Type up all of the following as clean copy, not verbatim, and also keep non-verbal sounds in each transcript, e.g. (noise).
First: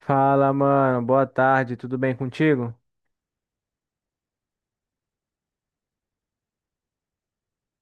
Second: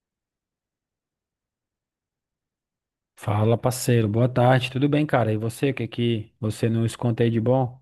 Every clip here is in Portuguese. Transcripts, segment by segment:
Fala, mano. Boa tarde. Tudo bem contigo? Fala, parceiro. Boa tarde. Tudo bem, cara? E você, o que que você nos conta aí de bom?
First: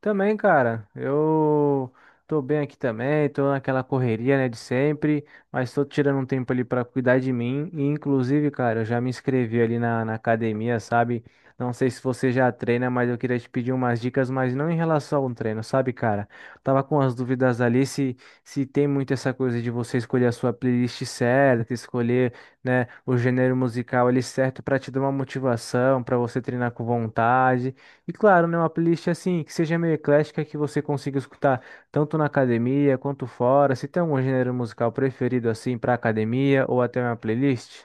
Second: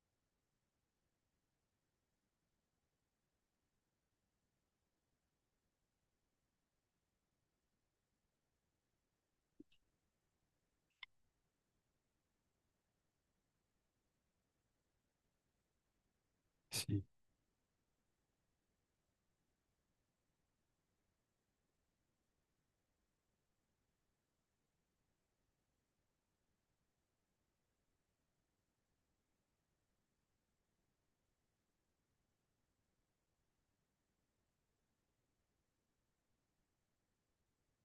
Também, cara, eu tô bem aqui também, tô naquela correria, né, de sempre, mas tô tirando um tempo ali pra cuidar de mim, e inclusive, cara, eu já me inscrevi ali na academia, sabe? Não sei se você já treina, mas eu queria te pedir umas dicas, mas não em relação ao treino, sabe, cara? Tava com Sim. as dúvidas ali se tem muito essa coisa de você escolher a sua playlist certa, escolher, né, o gênero musical ali certo pra te dar uma motivação, pra você treinar com vontade. E claro, né, uma playlist assim que seja meio eclética que você consiga escutar tanto na academia quanto fora. Se tem algum gênero musical preferido assim para academia ou até uma playlist?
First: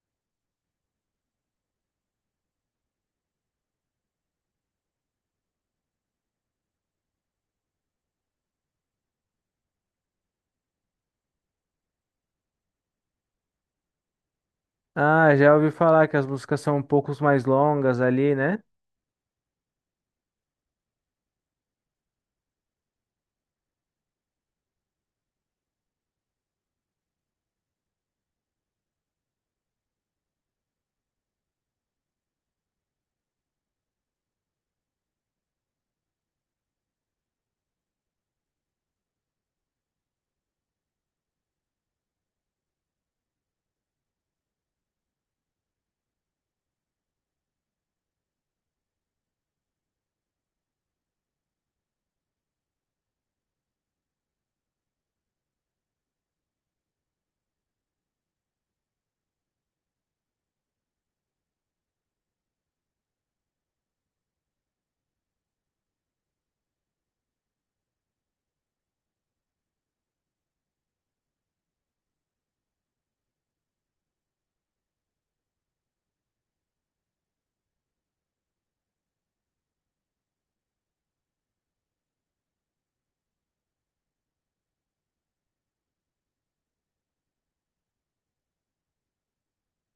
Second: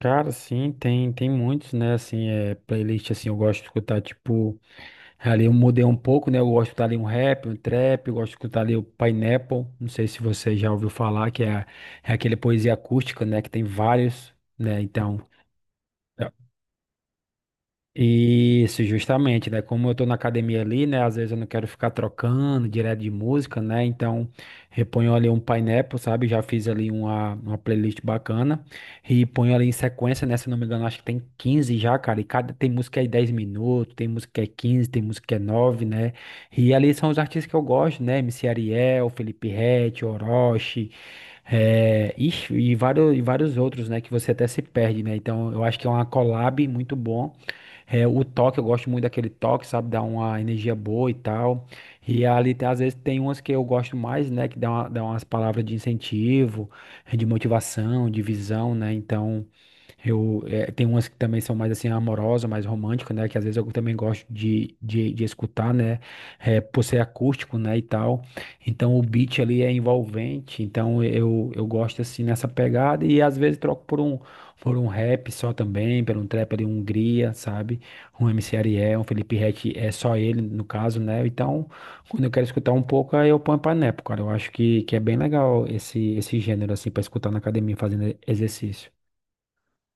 Cara, sim, tem muitos, né? Assim, é playlist assim, eu gosto de escutar tipo, ali eu mudei um pouco, né? Eu gosto de escutar ali um rap, um trap, eu gosto de escutar ali o Pineapple. Não sei se você já ouviu falar que é aquele poesia acústica, né, que tem vários, né? Então. Ah, já ouvi falar que as músicas são um pouco mais longas ali, né? Isso, justamente, né? Como eu tô na academia ali, né? Às vezes eu não quero ficar trocando direto de música, né? Então, reponho ali um Pineapple, sabe? Já fiz ali uma playlist bacana e ponho ali em sequência, né? Se não me engano, acho que tem 15 já, cara. E cada tem música aí 10 minutos, tem música que é 15, tem música que é 9, né? E ali são os artistas que eu gosto, né? MC Ariel, Felipe Ret, Orochi, é, ixi, e vários outros, né? Que você até se perde, né? Então, eu acho que é uma collab muito bom. É o toque, eu gosto muito daquele toque, sabe? Dá uma energia boa e tal. E ali, às vezes, tem umas que eu gosto mais, né? Que dá umas palavras de incentivo, de motivação, de visão, né? Então. Tem umas que também são mais assim amorosas, mais românticas, né? Que às vezes eu também gosto de escutar, né? É por ser acústico, né? E tal. Então o beat ali é envolvente. Então eu gosto assim nessa pegada. E às vezes troco por um rap só também, por um trap ali, um Hungria, sabe? Um MC Ariel, um Felipe Ret, é só ele no caso, né? Então quando eu quero escutar um pouco, aí eu ponho pra nepo, cara. Eu acho que é bem legal esse gênero assim pra escutar na academia fazendo exercício.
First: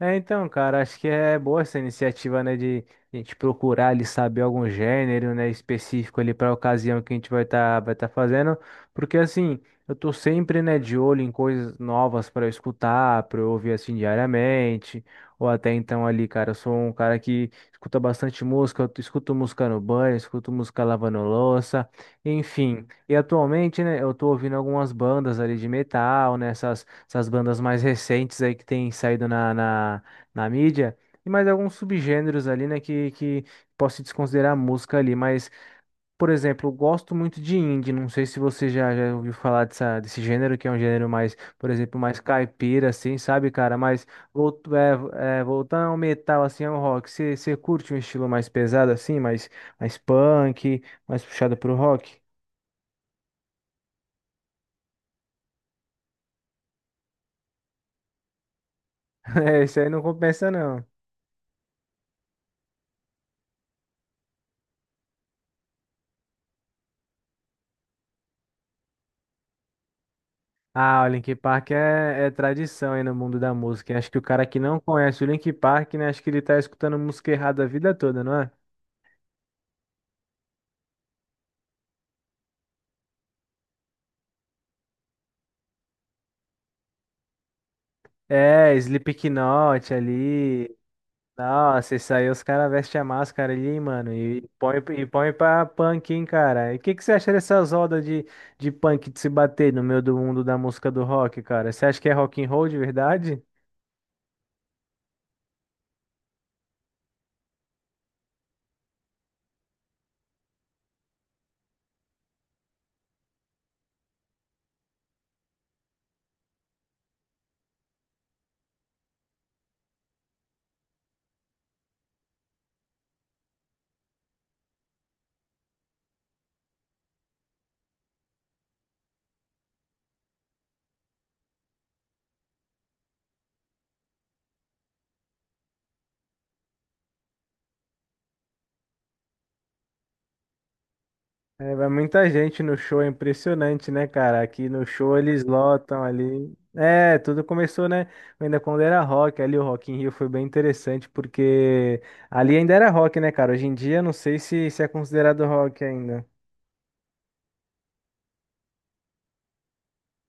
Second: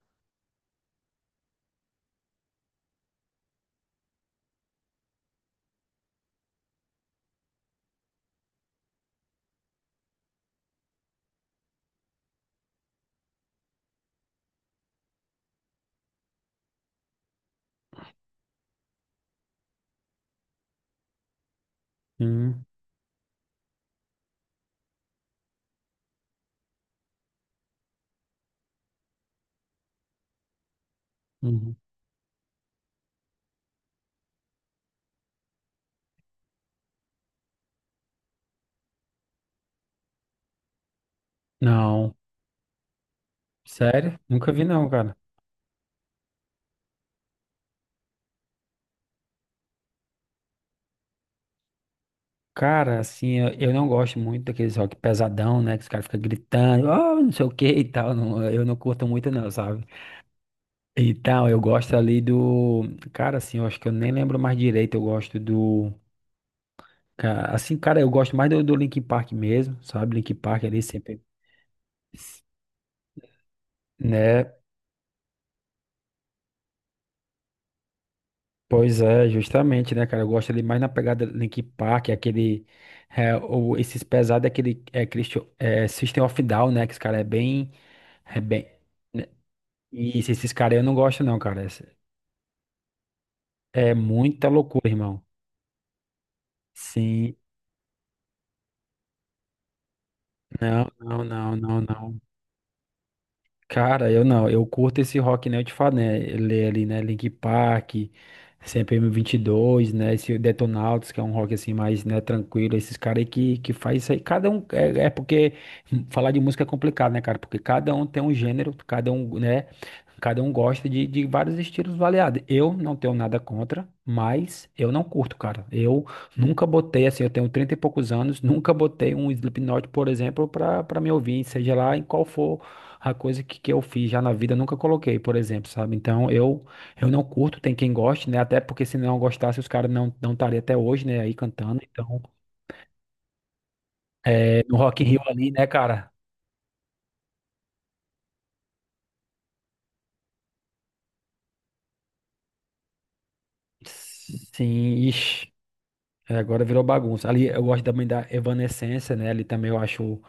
É, então, cara, acho que é boa essa iniciativa, né, de a gente procurar ali saber algum gênero, né, específico ali para a ocasião que a gente vai tá fazendo, porque assim, eu tô sempre, né, de olho em coisas novas para escutar, para eu ouvir assim diariamente, ou até então ali, cara, eu sou um cara que escuta bastante música, eu escuto música no banho, escuto música lavando louça, Hum. enfim. E atualmente, né, eu tô ouvindo algumas bandas ali de metal, né, essas bandas mais recentes aí que tem saído na mídia, e mais alguns Uhum. subgêneros ali, né, que posso desconsiderar a música ali, mas, por exemplo, eu gosto muito de indie, não sei se você já ouviu falar dessa, desse gênero, que é um gênero mais, por exemplo, Não, mais caipira, assim, sabe, cara, mas sério? Nunca vi volto, não, cara. é, voltando ao metal, assim, ao rock, você curte um estilo mais pesado, assim, mais, mais punk, mais puxado pro rock? (laughs) Cara, assim, eu não gosto muito daqueles rock pesadão, né? Que os caras ficam gritando, ah, não sei o que e tal. Eu não curto muito não, É, isso sabe? aí não compensa, não. Então, eu gosto ali do. Cara, assim, eu acho que eu nem lembro mais direito. Eu gosto do... ca- Assim, cara, eu gosto mais do Linkin Park mesmo, sabe? Linkin Park ali Ah, o sempre. Linkin Park é tradição aí no mundo da música. Acho que o cara Né? que não conhece o Linkin Park, né? Acho que ele tá escutando música errada a vida toda, não é? Pois é, justamente, né, cara? Eu gosto ali mais na pegada Linkin Park, é aquele. É, ou esses pesados, é aquele. É, Christian, é System of Down, né? Que esse cara é bem. É bem. É, Né? Slipknot Isso, esses ali. caras eu não gosto, não, cara. Nossa, isso aí os caras vestem a máscara ali, É mano, e muita põe, loucura, e irmão. põe pra punk, hein, cara. E o que que você acha Sim. dessas rodas de punk de se bater no meio do mundo da Não, música do não, rock, não, cara? não, Você acha que é não. rock and roll de verdade? Cara, eu não, eu curto esse rock, né? Eu te falo, né? Ele é ali, né? Linkin Park, CPM22, né? Esse Detonautas, que é um rock assim mais, né, tranquilo. Esses caras aí que faz isso aí. Cada um, é porque falar de música é complicado, né, cara? Porque cada um tem um gênero, cada um, né? Cada um gosta de vários estilos variados. Eu não tenho nada contra, mas eu não curto, cara. Eu nunca botei, assim, eu tenho 30 e poucos anos, nunca botei um Slipknot, por exemplo, pra me ouvir, seja lá em qual for a coisa que eu fiz já na vida, nunca coloquei, por exemplo, sabe? Então eu não curto, tem quem goste, né? Até porque se não gostasse, os caras não estariam até hoje, né, aí É, cantando. vai Então, muita gente no show, é impressionante, né, cara? Aqui no no Rock in show Rio eles ali, né, lotam cara? ali. É, tudo começou, né? Ainda quando era rock, ali o Rock in Rio foi bem interessante, porque ali ainda era rock, né, cara? Hoje em dia não sei se é Sim, considerado ixi. rock ainda. É, agora virou bagunça. Ali eu gosto também da Evanescence, né? Ali também eu acho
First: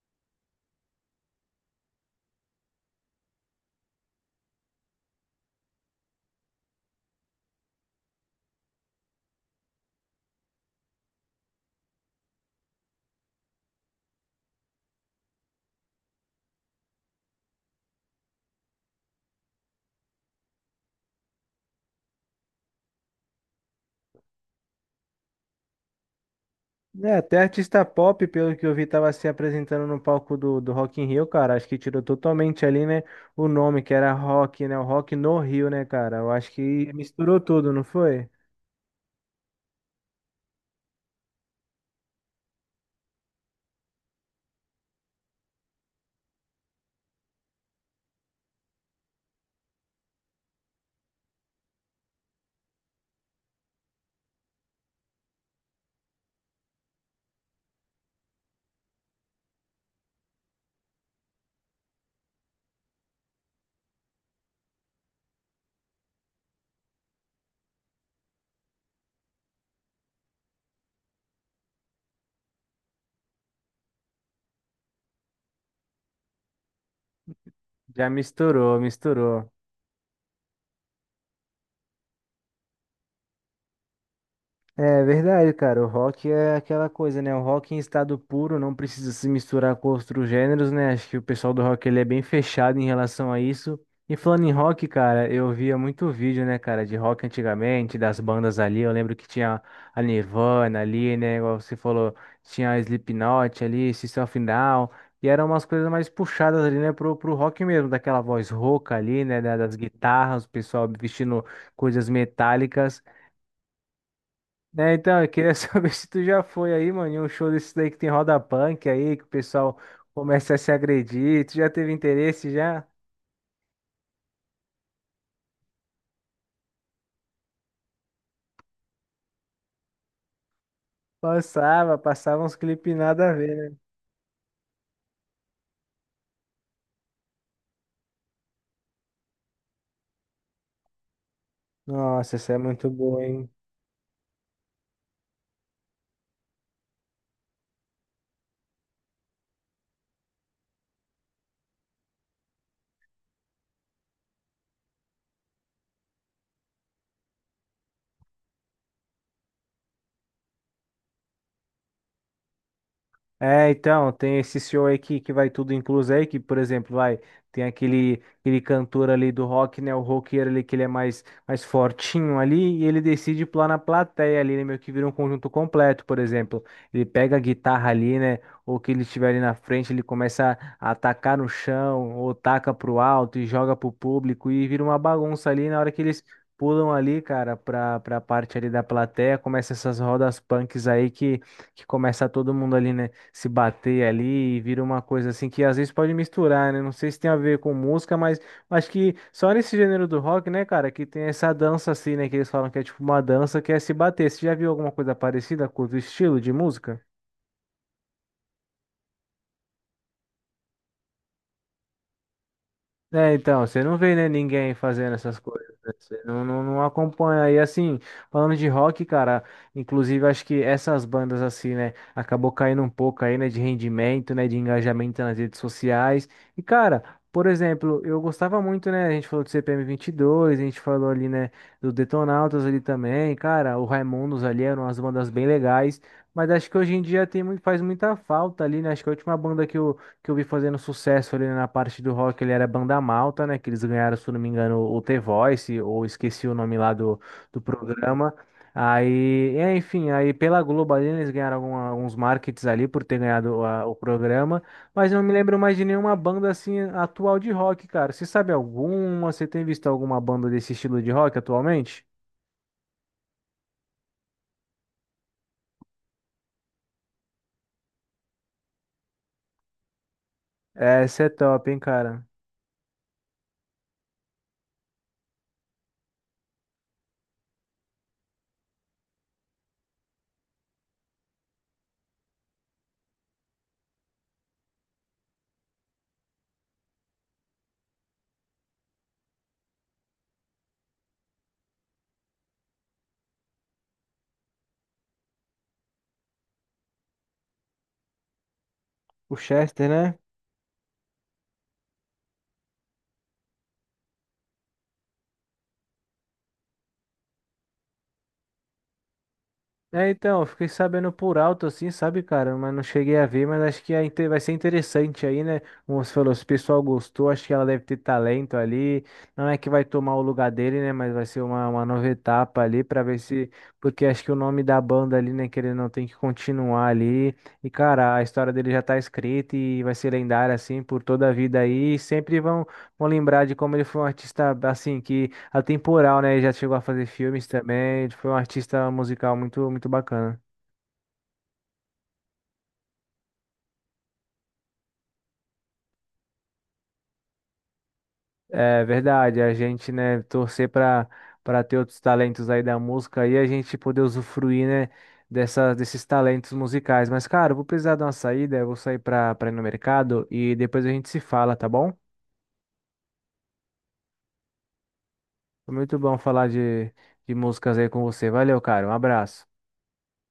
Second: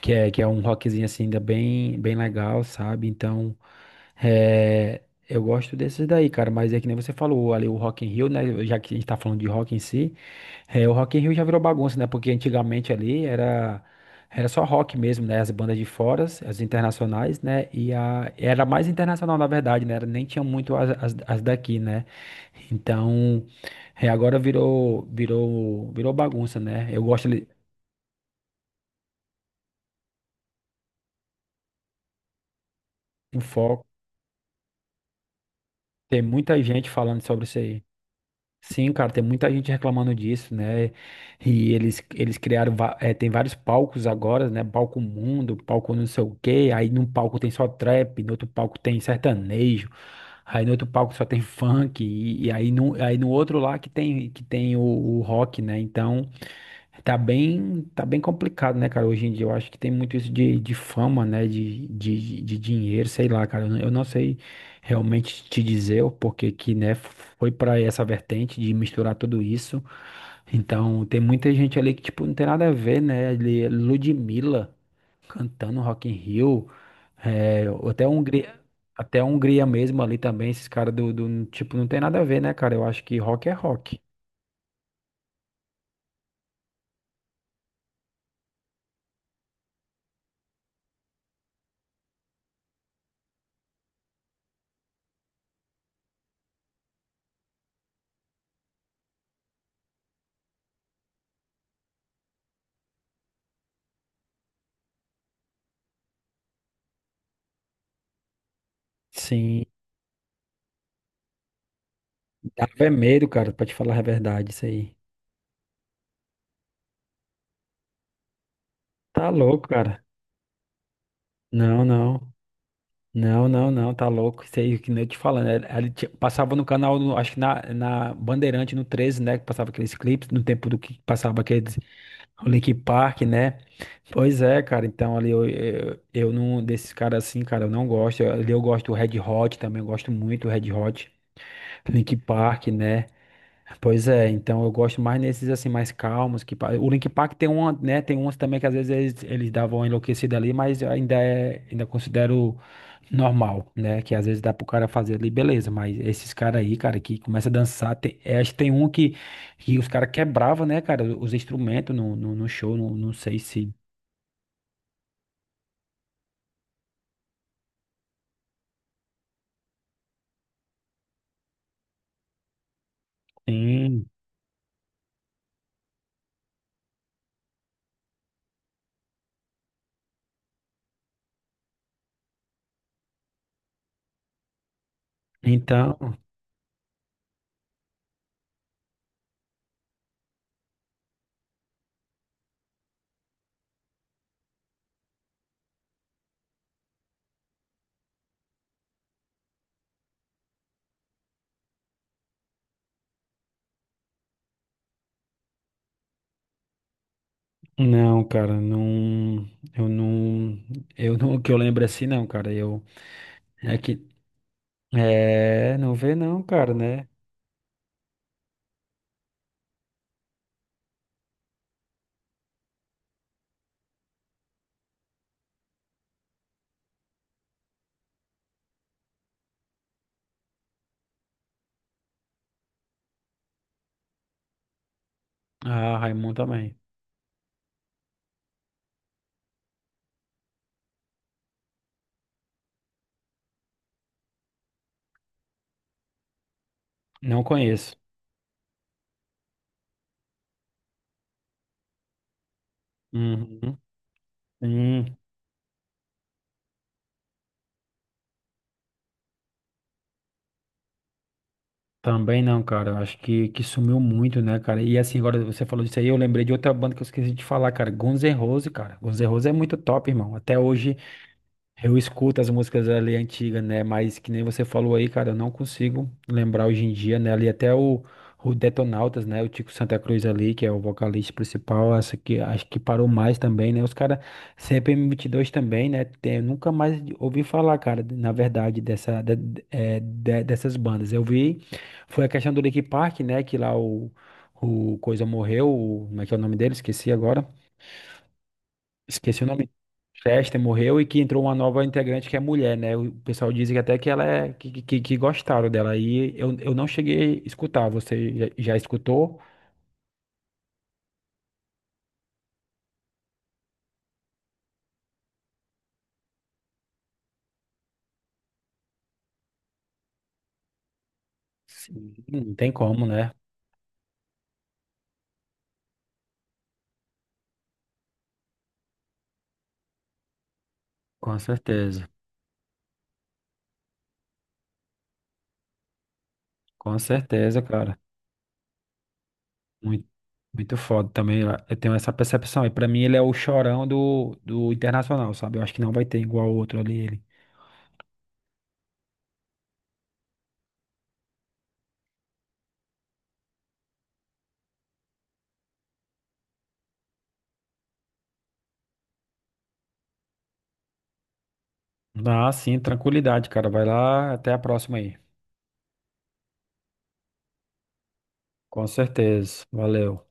que é um rockzinho assim, ainda bem, bem legal, sabe? Então, é, eu gosto desses daí, cara, mas é que nem você falou ali, o Rock in Rio, né? Já que a gente tá falando de rock em si, o Rock in Rio já virou bagunça, né? Porque antigamente ali era só rock mesmo, né? As bandas de fora, as internacionais, né? Era mais internacional, na verdade, né? Nem tinha muito as daqui, né? Então, agora virou bagunça, né? Eu É, gosto até ali, artista pop, pelo que eu vi, tava se apresentando no palco do Rock in Rio, cara. Acho que tirou totalmente ali, né, um o nome, foco, que era rock, né? O rock no Rio, né, cara? tem Eu acho muita gente que falando misturou sobre isso tudo, aí. não foi? Sim, cara, tem muita gente reclamando disso, né? E eles criaram, tem vários palcos agora, né? Palco Mundo, palco não sei o quê. Aí num palco tem só trap, no outro palco tem sertanejo, aí no outro palco só tem (laughs) funk, e aí, aí no outro lá que tem, o rock, né? Então. Tá bem complicado, né, cara? Hoje em dia eu acho que tem muito isso de fama, né? De dinheiro, sei lá, cara. Eu não sei realmente te dizer o porquê que, né, foi pra essa vertente de misturar tudo isso. Então, tem muita gente ali que, tipo, não tem nada a ver, né? Ali, Ludmilla cantando Rock in Rio, é, ou Já misturou, até misturou. Hungria mesmo ali também, esses caras do, tipo, não tem nada a ver, né, cara? Eu acho que rock é rock. É verdade, cara. O rock é aquela coisa, né? O rock em estado puro não precisa se misturar com outros gêneros, né? Acho que o pessoal do rock ele é bem fechado em relação a isso. E falando em rock, cara, eu via muito vídeo, né, cara, de rock antigamente, das bandas ali. Eu lembro que tinha a Nirvana ali, né? Igual você falou, tinha a Slipknot ali, System of a Down. E eram umas coisas mais puxadas ali, né, pro rock mesmo, daquela voz rouca ali, né, da- Sim. das guitarras, o pessoal vestindo coisas Dava é metálicas. medo, cara, pra te falar a verdade, isso aí. Né, então, eu queria (laughs) saber se tu já foi aí, mano, em um show desse daí que tem roda punk aí, que o Tá louco, pessoal cara. começa a se agredir. Tu já Não, teve não. interesse já? Não, não, não, tá louco. Isso aí que nem eu te falando. Passava no canal, acho que na Bandeirante, no 13, né? Que passava aqueles clipes, no tempo do que passava aqueles Passava, passava o uns Linkin clipes Park, nada a ver, né? né? Pois é, cara. Então ali eu não, desses caras assim, cara, eu não gosto. Ali eu gosto do Red Hot também, eu gosto muito do Red Hot, Linkin Nossa, essa é Park, muito né? boa, hein? Pois é, então eu gosto mais nesses assim mais calmos que o Linkin Park tem uma, né, tem uns também que às vezes eles davam uma enlouquecida ali, mas eu ainda considero normal, né, que às vezes dá pro cara fazer ali, beleza, mas esses caras aí, cara, que começa a dançar, acho que tem um que os caras quebrava, né, cara, os instrumentos no show, não sei se. É, então, tem esse show aí que vai tudo incluso aí, que, por exemplo, vai, tem aquele, aquele cantor ali do rock, né, o roqueiro ali, que ele é mais, mais fortinho ali, e ele decide pular na Sim, plateia ali, né, meio que vira um conjunto completo, por exemplo. Ele pega a guitarra ali, né, ou que ele estiver ali na frente, ele começa a atacar no chão, ou taca pro alto e joga pro público, e vira uma bagunça ali na hora então, que eles pulam ali, cara, pra parte ali da plateia, começa essas rodas punks aí que começa todo mundo ali, né? Se bater ali e vira uma coisa assim que às vezes pode misturar, né? Não sei se tem a ver com música, mas acho que só nesse gênero do rock, né, cara, que tem essa dança assim, né, que eles falam que é tipo uma dança que é se bater. Você já viu alguma coisa parecida com o estilo de música? não, cara, não, eu não, eu não, que eu lembro assim, não, cara, eu, É, então, é você não que. vê, né, ninguém fazendo essas coisas, É, né? não vê Você não, cara, não né? acompanha. E assim, falando de rock, cara, inclusive acho que essas bandas, assim, né, acabou caindo um pouco aí, né, de rendimento, né, de engajamento nas redes sociais. E, cara, por exemplo, eu gostava muito, né, a gente falou do CPM22 a gente falou ali, né, do Detonautas ali também. Cara, o Raimundos ali eram umas bandas bem Ah, legais. Raimundo Mas acho que também. hoje em dia tem, muito- faz muita falta ali, né? Acho que a última banda que eu vi fazendo sucesso ali na parte do rock, ele era Banda Malta, né? Que eles ganharam, se eu não me engano, o The Voice, ou esqueci o nome lá do, Não do conheço. programa. Aí, é, enfim, aí pela Globo ali, eles ganharam algum- alguns markets ali por ter ganhado Uhum. a- o programa, mas Hum, não me lembro mais de nenhuma banda assim atual de rock, cara. Você sabe alguma? Você tem visto alguma banda desse estilo de rock atualmente? Também não, cara. Eu acho que sumiu muito, né, cara? E assim, agora você falou disso aí, eu lembrei de outra banda que eu esqueci de falar, cara. Guns N' Roses, cara. Guns N' Roses é muito top, irmão. Até hoje. Essa é top, hein, Eu cara. escuto as músicas ali antigas, né? Mas que nem você falou aí, cara, eu não consigo lembrar hoje em dia, né? Ali até o Detonautas, né? O Tico Santa Cruz ali, que é o vocalista principal, essa que acho que parou mais também, né? Os caras CPM22 também, né? Tem, eu nunca mais ouvi falar, cara, na verdade, dessas bandas. Eu vi, foi a questão do Linkin Park, né? Que lá o Coisa morreu, como é que é o nome dele? Esqueci agora. O Esqueci o nome. Chester, né? Chester morreu e que entrou uma nova integrante que é mulher, né? O pessoal diz que até que ela é que gostaram dela. Aí eu não cheguei a escutar. Você já escutou? É, então, eu fiquei sabendo por alto assim, sabe, cara? Mas não cheguei a ver, mas acho que é inte- vai ser interessante aí, né? Como você falou, se o pessoal gostou, acho que ela deve ter talento ali. Não é que vai tomar o lugar dele, né? Mas vai ser uma nova Sim. Não etapa tem ali pra como, ver né? se. Porque acho que o nome da banda ali, né? Que ele não tem que continuar ali. E, cara, a história dele já tá escrita e vai ser lendária, assim, por toda a Com vida aí. E certeza. sempre vão, vão lembrar de como ele foi um artista, assim, que. Atemporal, né? Ele já chegou a Com fazer filmes certeza, cara. também. Ele foi um artista musical muito, muito Muito, bacana. muito foda também. Eu tenho essa percepção. E pra mim ele é o chorão do internacional, sabe? Eu acho que não vai ter igual outro ali. Ele. É verdade, a gente, né, torcer para ter outros talentos aí da música e a gente poder usufruir, né, dessa, desses talentos musicais. Mas, cara, eu vou precisar dar uma saída, eu vou sair para ir no mercado e depois a gente se fala, tá bom? Ah, sim, tranquilidade, cara. Vai lá, até a próxima aí. Foi muito bom falar de músicas aí com você. Valeu, Com cara, um abraço. certeza. Valeu.